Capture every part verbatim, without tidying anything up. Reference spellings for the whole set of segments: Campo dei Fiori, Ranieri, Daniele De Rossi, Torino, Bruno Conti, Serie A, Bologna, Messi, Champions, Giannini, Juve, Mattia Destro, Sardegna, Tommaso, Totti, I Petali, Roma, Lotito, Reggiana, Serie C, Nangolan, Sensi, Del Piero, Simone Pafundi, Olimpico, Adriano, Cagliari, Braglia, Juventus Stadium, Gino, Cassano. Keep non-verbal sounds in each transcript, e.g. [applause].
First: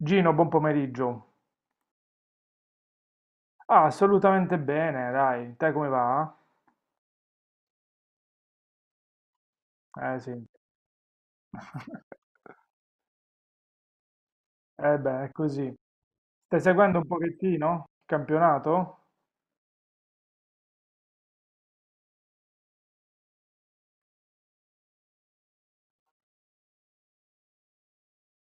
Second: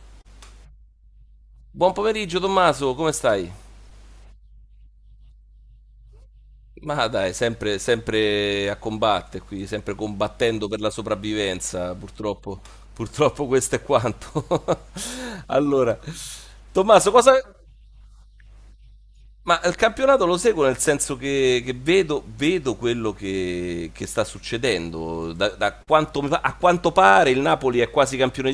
Gino, buon pomeriggio. Buon pomeriggio Tommaso, come stai? Ah, assolutamente bene, dai. Te come va? Ma dai, sempre, sempre a combattere qui, sempre Eh sì. combattendo per la sopravvivenza, [laughs] purtroppo, purtroppo questo è quanto. Eh beh, è [laughs] così. Allora, Stai seguendo un Tommaso, cosa. pochettino il campionato? Ma il campionato lo seguo nel senso che, che vedo, vedo quello che, che sta succedendo. Da, da quanto mi pa- a quanto pare il Napoli è quasi campione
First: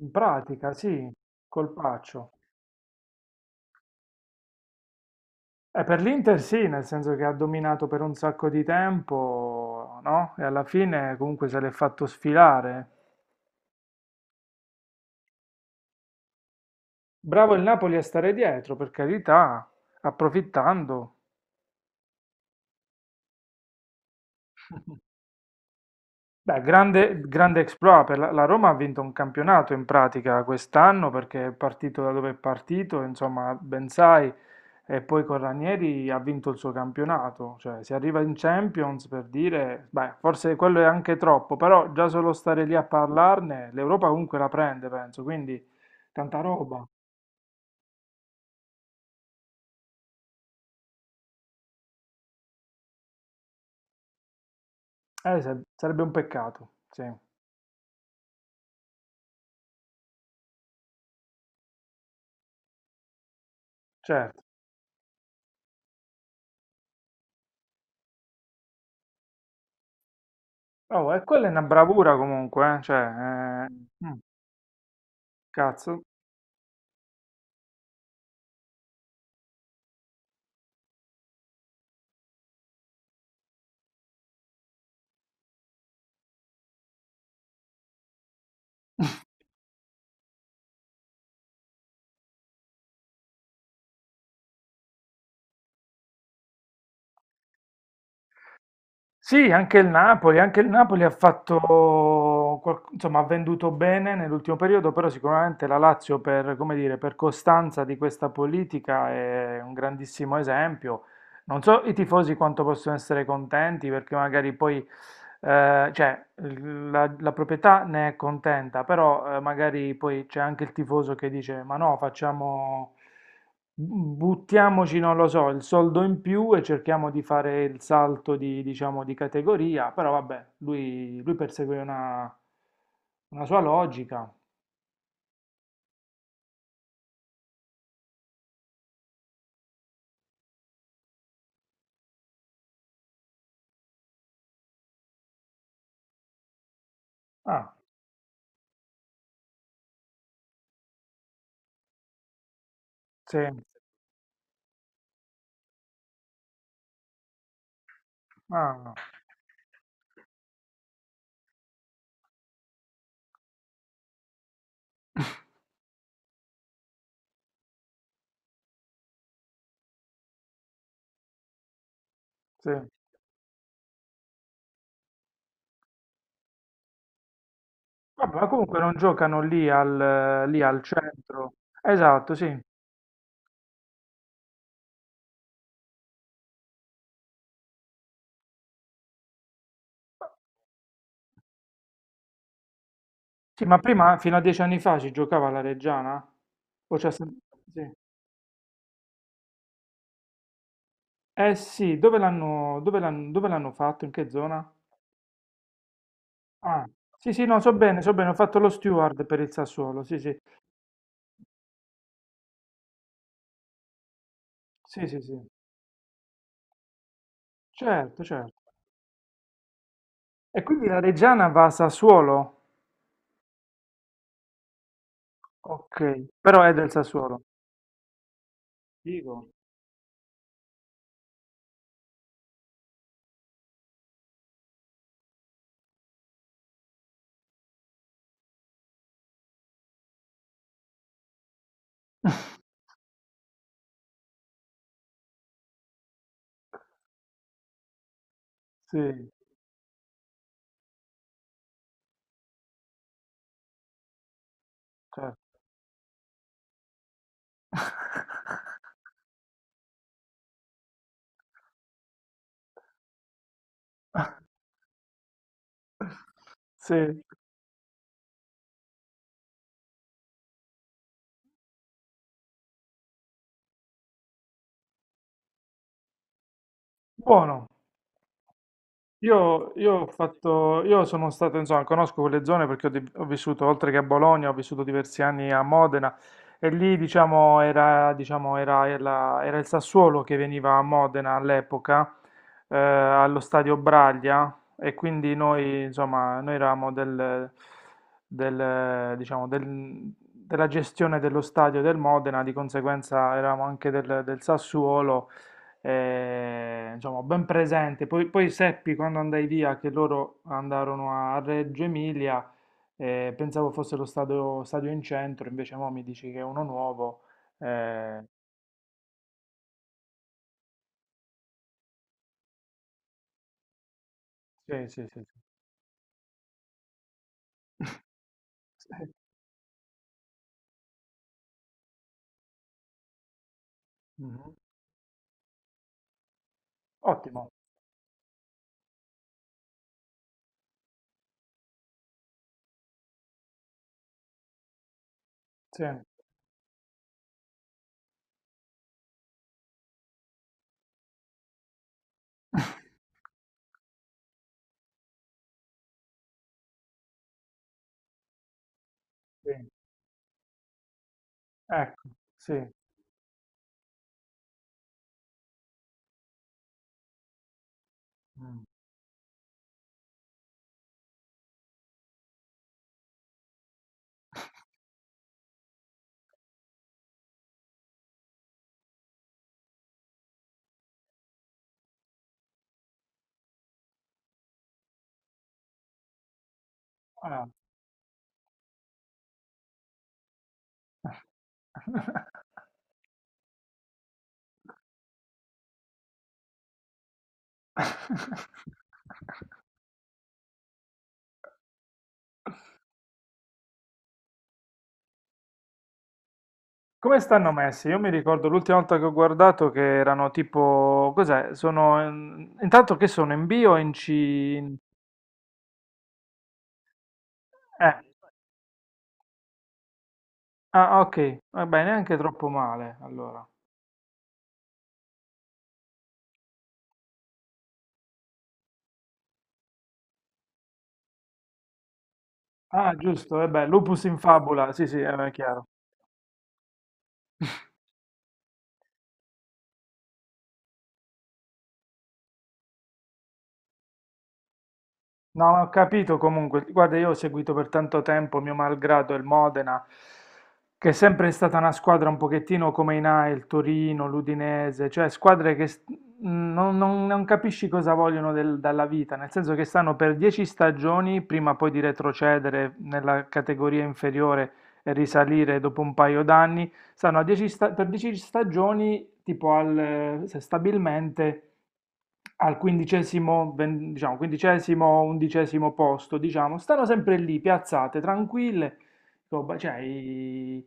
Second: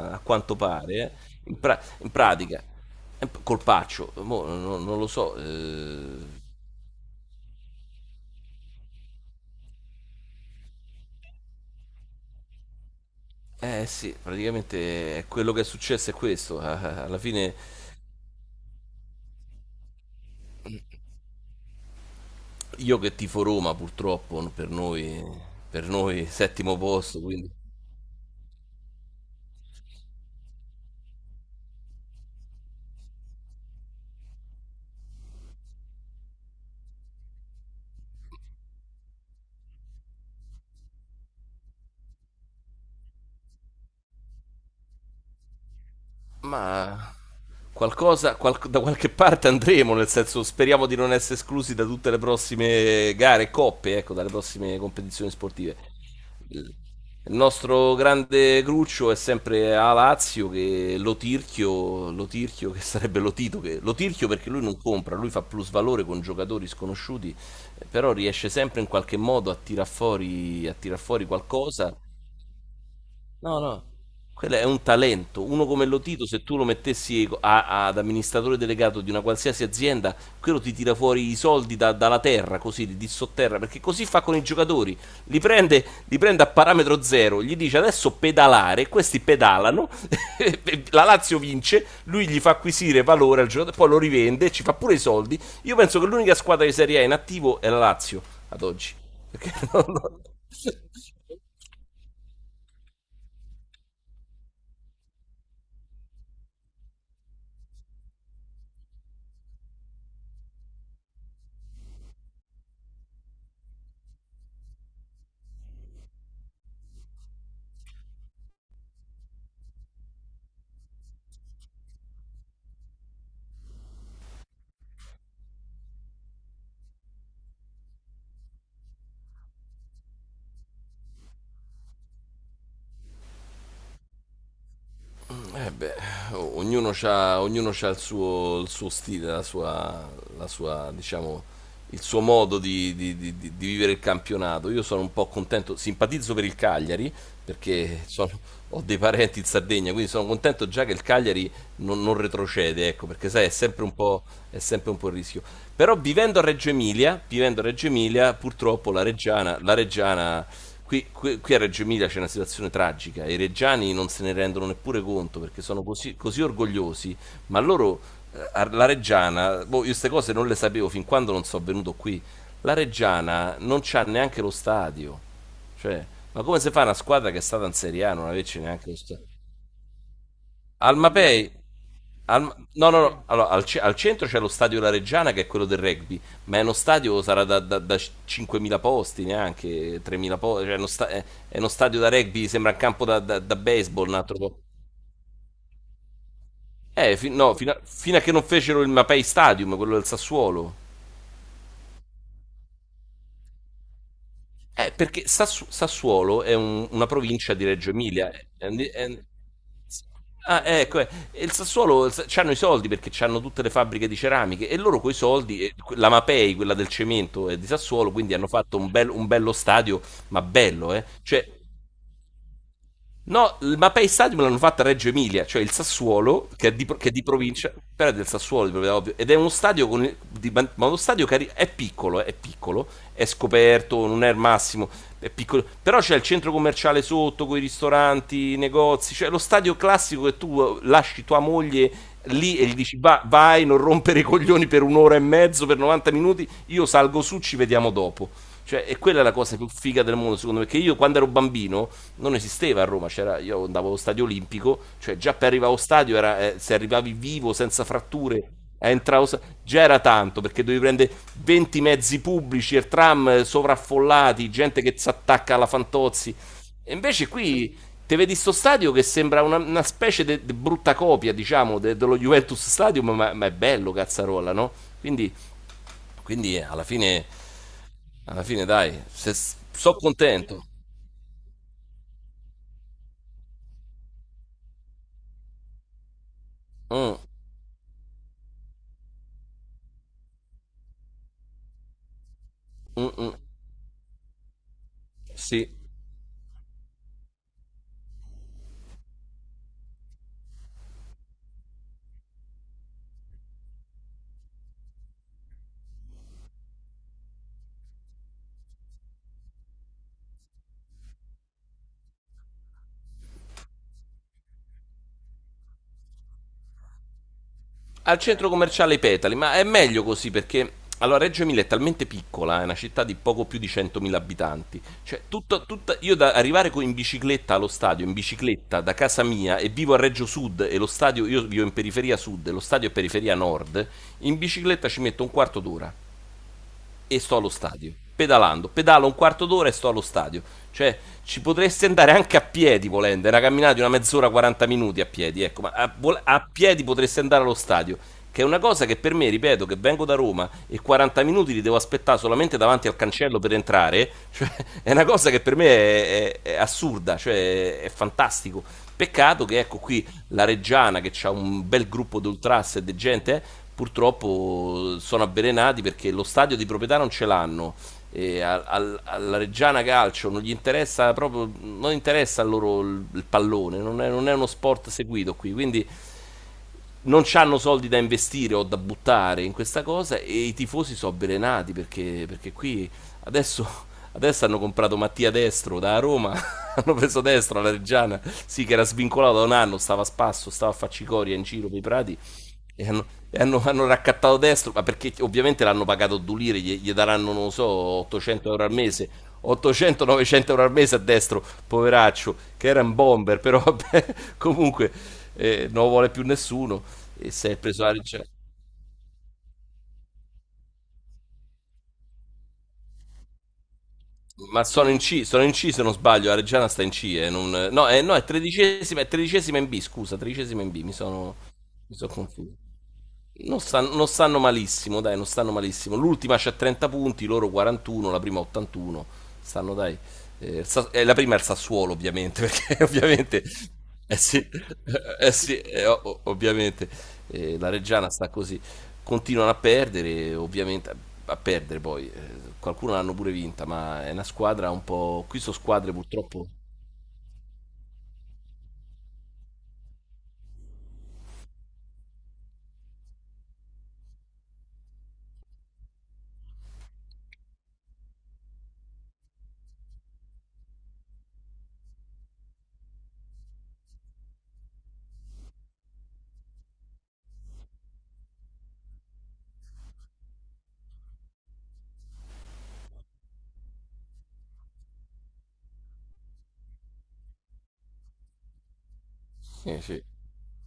In a quanto pratica, pare, sì, eh. In, pra- in colpaccio. pratica. Eh, Colpaccio, mo, non, non lo so. Eh, per eh, l'Inter sì, nel senso che ha dominato per un sacco di tempo, no? E alla fine comunque se l'è fatto sfilare. Eh sì, praticamente è quello che è successo è questo. [laughs] Alla Bravo fine il Napoli a stare dietro, per carità, approfittando. io che tifo Roma, purtroppo, per noi, per noi Beh, settimo posto, grande, quindi. grande exploit per la, la Roma ha vinto un campionato in pratica quest'anno perché è partito da dove è partito, insomma, ben sai, e poi con Ranieri ha vinto il suo campionato, cioè si arriva in Champions per dire, beh, forse quello è anche troppo, però già solo stare lì a parlarne, l'Europa comunque la prende, penso, quindi tanta roba. Ma qualcosa, qual- da qualche parte andremo, nel senso speriamo di non essere esclusi da tutte le prossime gare e coppe, ecco, dalle prossime competizioni Eh, sa- sportive. sarebbe un peccato, Il sì, il nostro grande cruccio è sempre a Lazio, che Lotirchio, Lotirchio che sarebbe Lotito, che, Lotirchio certo. perché lui non compra, lui fa plus valore con giocatori sconosciuti, eh, però riesce sempre in qualche modo a tirar fuori, a tirar Oh, e fuori quella è una qualcosa. bravura comunque, eh, cioè, eh, No, no, mm, quello è un talento. Uno come cazzo. Lotito, se tu lo mettessi a- ad amministratore delegato di una qualsiasi azienda, quello ti tira fuori i soldi da- dalla terra, così, di di sotterra, perché così fa con i giocatori. Li prende, li prende a parametro zero, gli dice adesso pedalare, questi [laughs] pedalano, [laughs] e la Lazio vince, lui gli fa acquisire valore al giocatore, poi lo rivende, ci fa pure i soldi. Io penso che l'unica squadra di Serie A in attivo è la Lazio, ad oggi. Sì, Perché [laughs] anche non. il Napoli, anche il Napoli ha fatto, qual- insomma, ha venduto bene nell'ultimo periodo, però sicuramente la Lazio per, come dire, per costanza di questa politica è un grandissimo esempio. Non so i tifosi quanto possono essere contenti perché magari poi, eh, cioè, l- la, la proprietà ne è contenta, però eh, magari poi c'è anche il tifoso che dice, ma no, facciamo, buttiamoci, non lo so, il soldo in più e cerchiamo di fare il salto di, diciamo, di categoria, però vabbè, lui, lui persegue una, una sua logica. Eh beh, o- ognuno ha il suo, il suo stile, la sua, la sua, diciamo, il suo modo di, di- di- di- di vivere il campionato. Io sono un po' contento, simpatizzo per il Cagliari Ah, perché sono- ho dei parenti in Sardegna, quindi sono contento già che il Cagliari non, non retrocede, ecco, perché sì, sai, è sempre, un po', è sempre un po' il rischio. Però vivendo a Reggio Emilia, vivendo a Reggio Emilia, purtroppo ah, la Reggiana, la Reggiana qui, qui- qui a Reggio Emilia c'è una situazione tragica, i reggiani non se ne rendono neppure conto perché [laughs] sono così, così orgogliosi, ma loro, eh, a- la Reggiana, boh, io queste cose non le sapevo fin quando non sono venuto qui, la sì. Reggiana non c'ha neanche lo stadio. Cioè, ma come si fa, una squadra che è stata in Serie A non Vabbè, ma averci comunque neanche non lo stadio? giocano lì al, lì al Almapei, centro. Esatto, al, sì. no, no, no. Allora, al, ce- al centro c'è lo stadio La Reggiana, che è quello del rugby, ma è uno stadio, sarà da, da- da cinquemila posti, neanche tremila posti. Cioè, è uno sta- è, è uno stadio da rugby, sembra un campo da, da- da Sì, ma baseball. Un prima, fino altro a po'. dieci anni fa, si giocava alla Reggiana? O c'è Eh, fi- sem- no, fino a, sì. fino a che non fecero il Mapei Stadium, quello del Sassuolo. Eh sì, dove l'hanno dove l'hanno- dove l'hanno fatto? In che zona? Eh, perché Sassu- Sassuolo è Ah, un- una sì, sì, provincia no, di so Reggio bene, so Emilia. bene, ho eh, fatto lo eh, eh, steward per il Sassuolo, sì, sì, Ah, ecco, eh, e il Sassuolo hanno i soldi perché hanno tutte le fabbriche di ceramiche e loro sì, coi sì, sì. soldi, eh, que- la Mapei, quella del cemento, è di Sassuolo, Certo, quindi hanno certo. fatto un, bel- un bello stadio, ma E quindi bello, la eh. Cioè, Reggiana va a Sassuolo? no, il Mapei Stadium l'hanno fatta a Reggio Emilia, cioè il Ok, Sassuolo, però che è è di, del pro- che è di Sassuolo. provincia, però è del Sassuolo, di proprietà, ovvio, ed è uno Dico. stadio, con il- di ban- ma uno stadio cari- è piccolo, è piccolo, è scoperto, non è il massimo, è piccolo, però c'è il centro commerciale sotto, con i ristoranti, i negozi, cioè lo stadio classico che tu eh, lasci tua moglie [laughs] lì e gli dici: "Va- vai, non rompere i coglioni per un'ora e mezzo, per novanta minuti, io salgo su, ci vediamo dopo". Cioè, e quella è la Sì, cosa più figa del mondo, secondo me. Perché io, quando ero bambino, non esisteva a Roma. C'era, io andavo allo stadio Olimpico, cioè già per certo. arrivare allo stadio, era, eh, se arrivavi vivo, senza fratture, a entrare allo sta- già era tanto, perché dovevi prendere venti mezzi pubblici e tram eh, sovraffollati, gente che si attacca alla Fantozzi. E Sì. invece qui te vedi sto stadio che sembra una, una specie di brutta copia, diciamo, de- dello Juventus Stadium, ma, ma è bello, cazzarolla, no? Quindi, quindi eh, alla fine Buono. alla fine, dai, se, Io, io so ho contento. fatto, io sono stato, insomma, conosco quelle zone perché ho, di- ho vissuto, oltre che a Bologna, ho vissuto diversi anni a Modena e lì, Mm, diciamo, era, diciamo, era, era- era il Sassuolo che veniva a Modena all'epoca, eh, mm, mm, allo stadio Braglia e quindi sì. noi, insomma, noi eravamo del, del, diciamo, del- della gestione dello stadio del Modena, di conseguenza eravamo anche del, del Sassuolo eh, insomma, ben presente. Poi, poi seppi quando andai via che loro andarono a Reggio Emilia, eh, pensavo fosse lo stadio, stadio in centro, invece mo mi dici che è uno nuovo. Al eh, centro commerciale I Petali. Ma è meglio così, perché allora Reggio Emilia è talmente piccola, è una città di poco più di centomila abitanti. sì, sì, sì, Cioè, sì. tutto, tutta- io da arrivare co- in bicicletta allo [laughs] stadio, in bicicletta da Sì, casa mia, e vivo a Reggio Sud e lo stadio, io vivo in periferia sud e lo stadio è periferia nord, in mhm. bicicletta ci metto un quarto d'ora. e sto allo Ottimo, stadio. Pedalando, pedalo un quarto d'ora e sto allo stadio. Cioè, ci potresti andare anche a piedi, volendo, è una camminata di una mezz'ora, quaranta minuti a piedi, ecco, ma sì, a, vol- a piedi potresti andare allo stadio, che è una cosa che per me, ripeto, che vengo da Roma e quaranta minuti li devo aspettare solamente davanti al cancello per entrare, [laughs] cioè, è una cosa che per me è, è- è assurda, cioè, è fantastico. Peccato che, sì. ecco, qui la Reggiana, che ha un bel Ecco, gruppo di sì. ultras e di gente, eh, purtroppo sono avvelenati perché lo stadio di proprietà non ce l'hanno. E al- Mm. al- alla Reggiana Calcio non gli interessa proprio, non interessa a loro il, il pallone, non è, non è uno sport seguito qui, quindi non hanno soldi da investire o da buttare in questa cosa, e i tifosi sono avvelenati perché, perché qui adesso, adesso hanno comprato Mattia Destro da Roma, [laughs] hanno preso Ah. Destro alla Reggiana, sì, che era svincolato da un anno, stava a spasso, stava a faccicoria in giro per i prati, e hanno, e hanno, hanno raccattato Destro, ma perché ovviamente l'hanno pagato Dulire, gli, gli daranno, non lo so, [laughs] ottocento euro al mese, ottocento-novecento euro al mese a Destro, poveraccio, che era un bomber, però [laughs] vabbè, comunque, eh, non lo vuole più nessuno. Come E se stanno è preso messi? la Io mi Reggiana. ricordo l'ultima volta che ho guardato che erano tipo, cos'è? Sono in- intanto che sono in B o in C? Ma In- sono in C, sono in C, se non sbaglio, la Reggiana sta in C. eh, non- No, eh, Eh. no, è tredicesima, è tredicesima in B, scusa, tredicesima in B, mi Ah, sono, ok, vabbè, mi sono neanche troppo confuso. male allora. Non stanno, non stanno malissimo, dai, non stanno malissimo. L'ultima c'ha trenta punti, loro quarantuno, la prima ottantuno. Stanno, dai. eh, il Sa- eh, la prima è il Sassuolo, ovviamente, [laughs] perché Ah, giusto, ovviamente. vabbè, lupus Eh in sì, fabula, sì, sì, eh, è eh sì, chiaro. eh, o- o- ovviamente. Eh, la [laughs] Reggiana sta così. continuano a perdere, ovviamente, a perdere poi, eh, qualcuno l'hanno pure vinta, ma è una squadra un po'. Qui No, sono ma ho squadre capito purtroppo. comunque. Guarda, io ho seguito per tanto tempo, mio malgrado, il Modena, che è sempre stata una squadra un pochettino come i Nai, il Torino, l'Udinese, cioè squadre che st- non, non- non capisci cosa vogliono del- dalla vita, nel senso che stanno per dieci stagioni prima poi di retrocedere nella categoria inferiore e risalire dopo un paio d'anni, stanno a dieci sta- per dieci stagioni tipo al, eh, stabilmente al quindicesimo, ven- diciamo, quindicesimo, undicesimo posto, diciamo, stanno sempre lì, piazzate, tranquille, roba- cioè, Sì, sì, i-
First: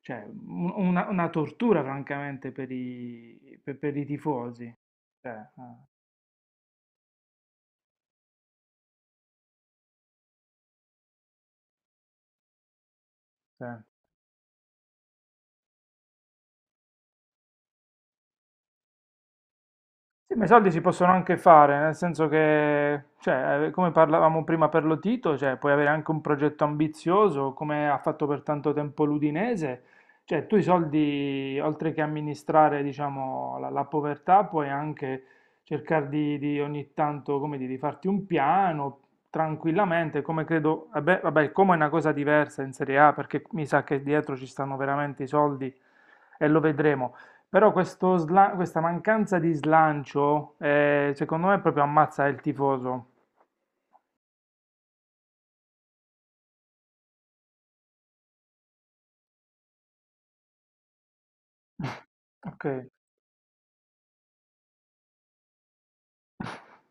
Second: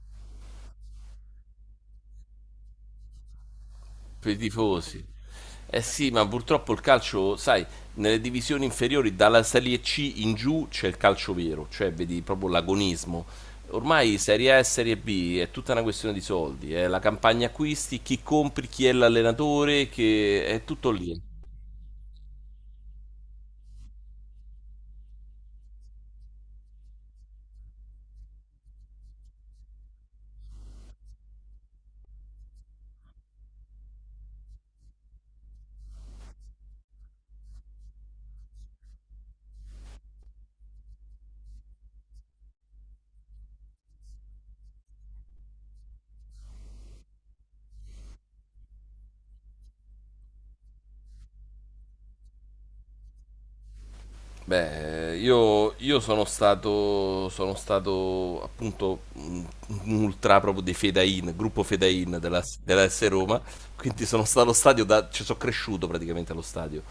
cioè, un- una, una tortura francamente per i, per, per i per i tifosi. tifosi. Cioè, Eh eh, sì, ma purtroppo il calcio, sai, nelle divisioni inferiori, dalla Serie C in giù c'è il calcio vero, cioè vedi proprio l'agonismo. sì. Ormai Serie A e Serie B è tutta una questione di soldi, è la campagna acquisti, chi compri, chi è l'allenatore, Sì, ma che i è soldi si tutto possono lì. anche fare, nel senso che, cioè, eh, come parlavamo prima per Lotito, cioè, puoi avere anche un progetto ambizioso, come ha fatto per tanto tempo l'Udinese, cioè, tu i soldi, oltre che amministrare, diciamo, la, la povertà, puoi anche cercare di, di ogni tanto, come dire, di farti un piano tranquillamente, come credo, vabbè, vabbè, come è una cosa diversa in Serie A, perché mi sa che dietro ci stanno veramente i soldi e lo vedremo. Però questo sla- questa mancanza di slancio, eh, secondo me, proprio ammazza il tifoso. Beh, io, io sono stato, sono stato appunto un un ultra, proprio dei Fedain, gruppo [laughs] Fedain della, Ok, della esse Roma, quindi sono stato allo stadio, da, ci sono cresciuto praticamente allo stadio.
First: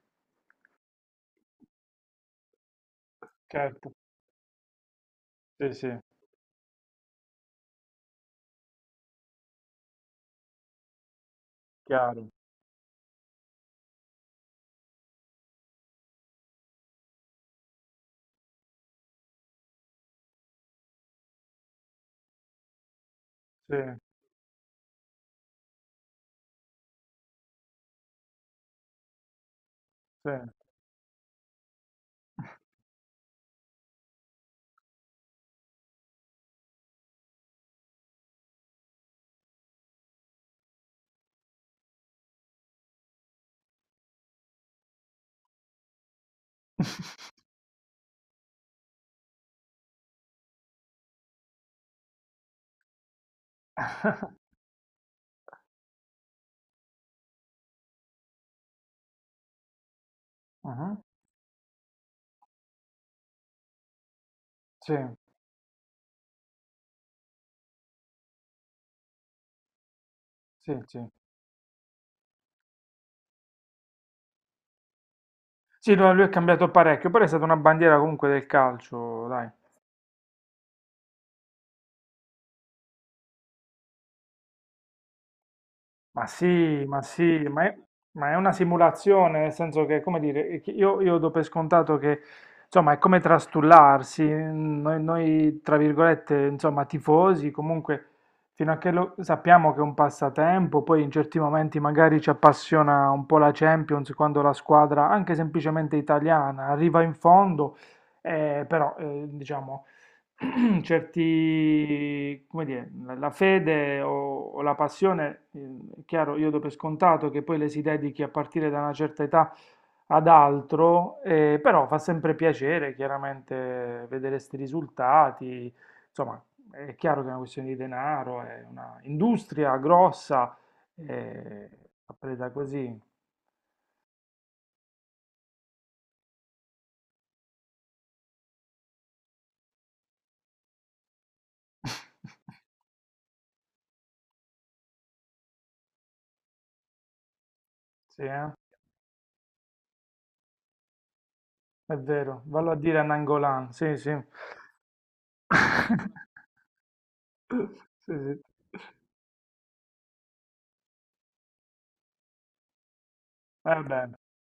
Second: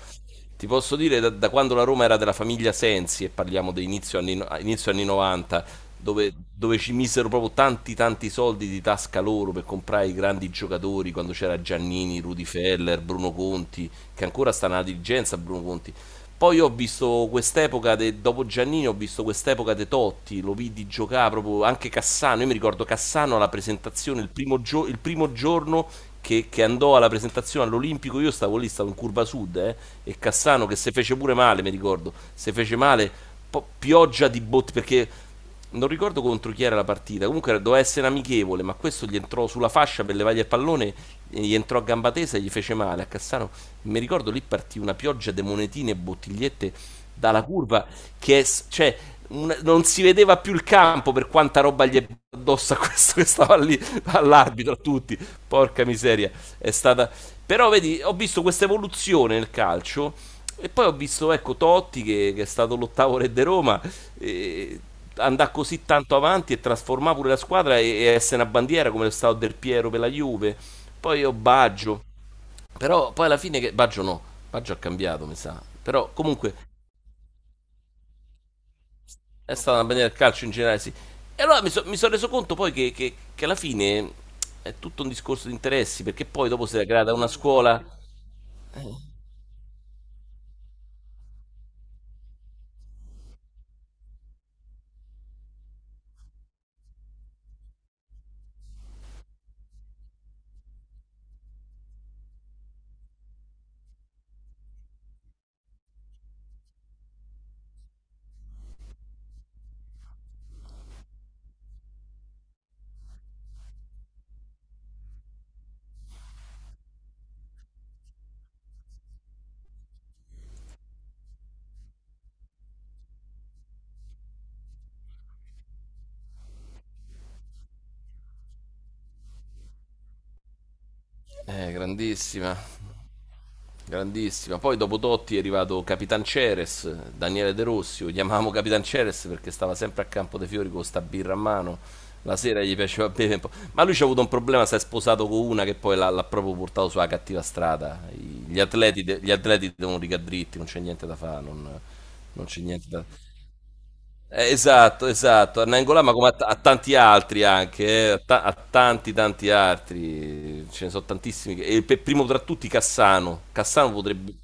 Ti posso dire da, da quando la Roma era della famiglia Sensi, e parliamo di certo, inizio anni, no, inizio anni novanta, sì, sì, dove, dove ci misero proprio tanti tanti soldi di tasca loro per comprare i grandi giocatori, quando c'era Giannini, chiaro, Rudy Feller, Bruno Conti, che ancora sta nella dirigenza, Bruno Conti, poi ho visto quest'epoca, de- dopo Giannini, ho visto quest'epoca de Totti, lo vidi giocare proprio anche Cassano. Io mi ricordo Cassano alla sì, presentazione, il primo, gio- il primo giorno che, che andò alla presentazione all'Olimpico, io stavo lì, stavo in curva sud, eh, e sì. Cassano che se fece pure male, mi ricordo, se fece male, po- pioggia di botte, perché non ricordo contro chi era la partita. Comunque era- doveva essere amichevole, ma questo gli entrò sulla fascia per levargli il pallone, e gli entrò a gamba tesa e gli fece male a Cassano. Mi ricordo lì partì una pioggia di monetine e bottigliette dalla curva, che è s- cioè un- non si vedeva più il campo per quanta roba gli è addosso a questo che stava lì, [laughs] all'arbitro, a tutti. Porca miseria. È stata Però, vedi, ho visto questa evoluzione nel calcio, e poi ho Mhm. visto, ecco, Totti, che, che è stato l'ottavo re di Roma e Sì, andare così tanto avanti e trasformare pure la squadra, e, e essere una bandiera come lo stato Del Piero per la Juve. sì, sì. Poi ho Baggio, però poi alla fine che. Baggio, no, Baggio ha cambiato, mi sa, Sì, però no, lui è comunque cambiato parecchio, però è stata una bandiera comunque del calcio, dai. è stata una bandiera del calcio in generale, sì. E allora mi, so- mi sono reso conto poi che, che- che alla fine è tutto un discorso di interessi, perché Ma poi dopo si sì, è ma creata una sì, ma è, scuola ma è una simulazione, nel senso che, come dire, che io, io do per scontato che, insomma, è come trastullarsi, mm, noi, noi, tra virgolette, insomma, tifosi, comunque, fino a che lo, sappiamo che è un passatempo, poi in certi momenti magari ci appassiona un po' la Champions, quando la squadra, anche semplicemente italiana, arriva in fondo, eh, però, eh, diciamo, [clears throat] certi, come dire, la la fede o, o la passione, eh, è chiaro, io do per scontato che poi le si dedichi a partire da una certa età ad altro, eh, però fa sempre piacere, chiaramente, vedere questi risultati. Insomma, è chiaro che è una questione di denaro, è una industria grossa, eh, eh, l'ha presa grandissima, così. grandissima. Poi dopo Totti è arrivato Capitan Ceres, Daniele De Rossi, lo chiamavamo Capitan Ceres perché stava sempre a Campo dei Fiori con sta birra a mano. La sera [laughs] gli piaceva bere un po'. Ma lui c'ha avuto un problema, si è sposato con una che poi l'ha, l'ha proprio portato sulla cattiva strada. Sì, I- eh? Gli atleti, de- gli atleti devono rigare dritti, non c'è niente da fare, non È vero, non c'è vallo a niente dire da... a Nangolan, sì, sì. Eh, Esatto, esatto, Nangola, [laughs] ma come a, t- a tanti altri Sì, anche, eh, a, sì. ta- a tanti tanti altri, ce ne sono tantissimi, che- e per primo tra tutti Cassano. Eh Cassano beh, potrebbe,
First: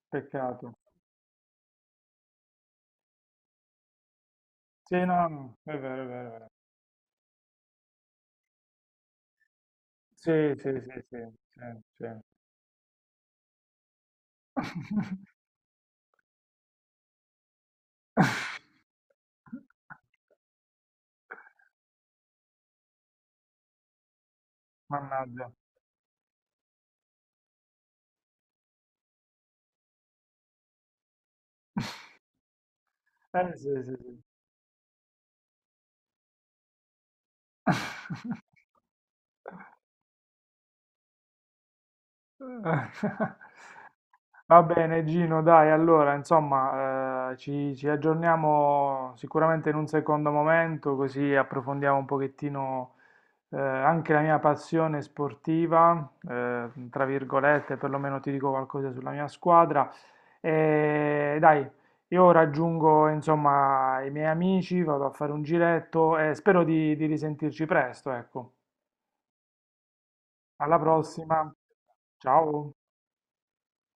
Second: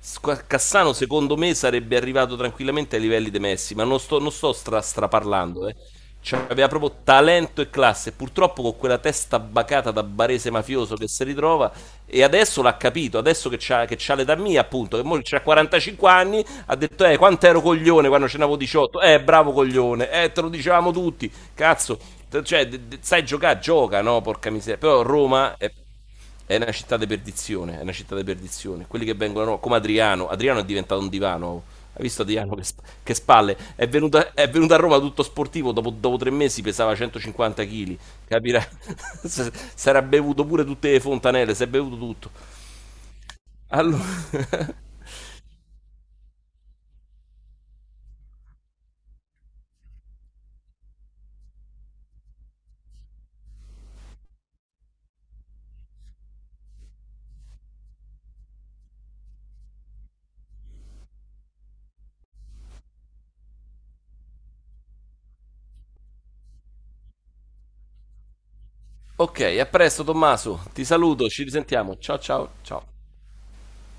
squa- peccato. Cassano secondo me sarebbe arrivato tranquillamente ai livelli di Messi, ma non sto, non sto stra- Sì, no, no, straparlando, eh. è vero, è vero, è vero. Cioè, aveva proprio talento e classe. Purtroppo con quella testa bacata da barese Sì, sì, mafioso sì, che sì, si sì, ritrova. sì. E adesso l'ha capito, adesso che c'ha, che c'ha l'età mia, appunto, che mo c'ha quarantacinque anni, ha detto, eh, quanto ero coglione quando ce n'avevo diciotto. Eh, bravo [laughs] coglione, eh, te lo dicevamo tutti. Cazzo, te- cioè, de- de- sai giocare, gioca, no? Porca miseria. Però Mannaggia. Roma è è una città di perdizione, è una città di perdizione. Quelli che vengono, come Adriano, Adriano è diventato un divano. Hai visto Adriano che, sp- che Eh, spalle? sì, sì, È venuto, sì. a- è venuto a Roma tutto sportivo, dopo, dopo tre mesi pesava centocinquanta chili, [laughs] capirai? [laughs] S- Sarà bevuto pure tutte le fontanelle, si è bevuto tutto. [laughs] Allora. Va [laughs] bene, Gino, dai, allora, insomma, eh, ci, ci aggiorniamo sicuramente in un secondo momento, così approfondiamo un pochettino eh, anche la mia passione sportiva, eh, tra virgolette, perlomeno ti dico qualcosa sulla mia squadra. E dai, io raggiungo, insomma, i miei amici, vado a fare un giretto e spero di, di risentirci presto, ecco. Ok, a presto Tommaso, Alla ti saluto, ci prossima, risentiamo. Ciao ciao ciao. ciao.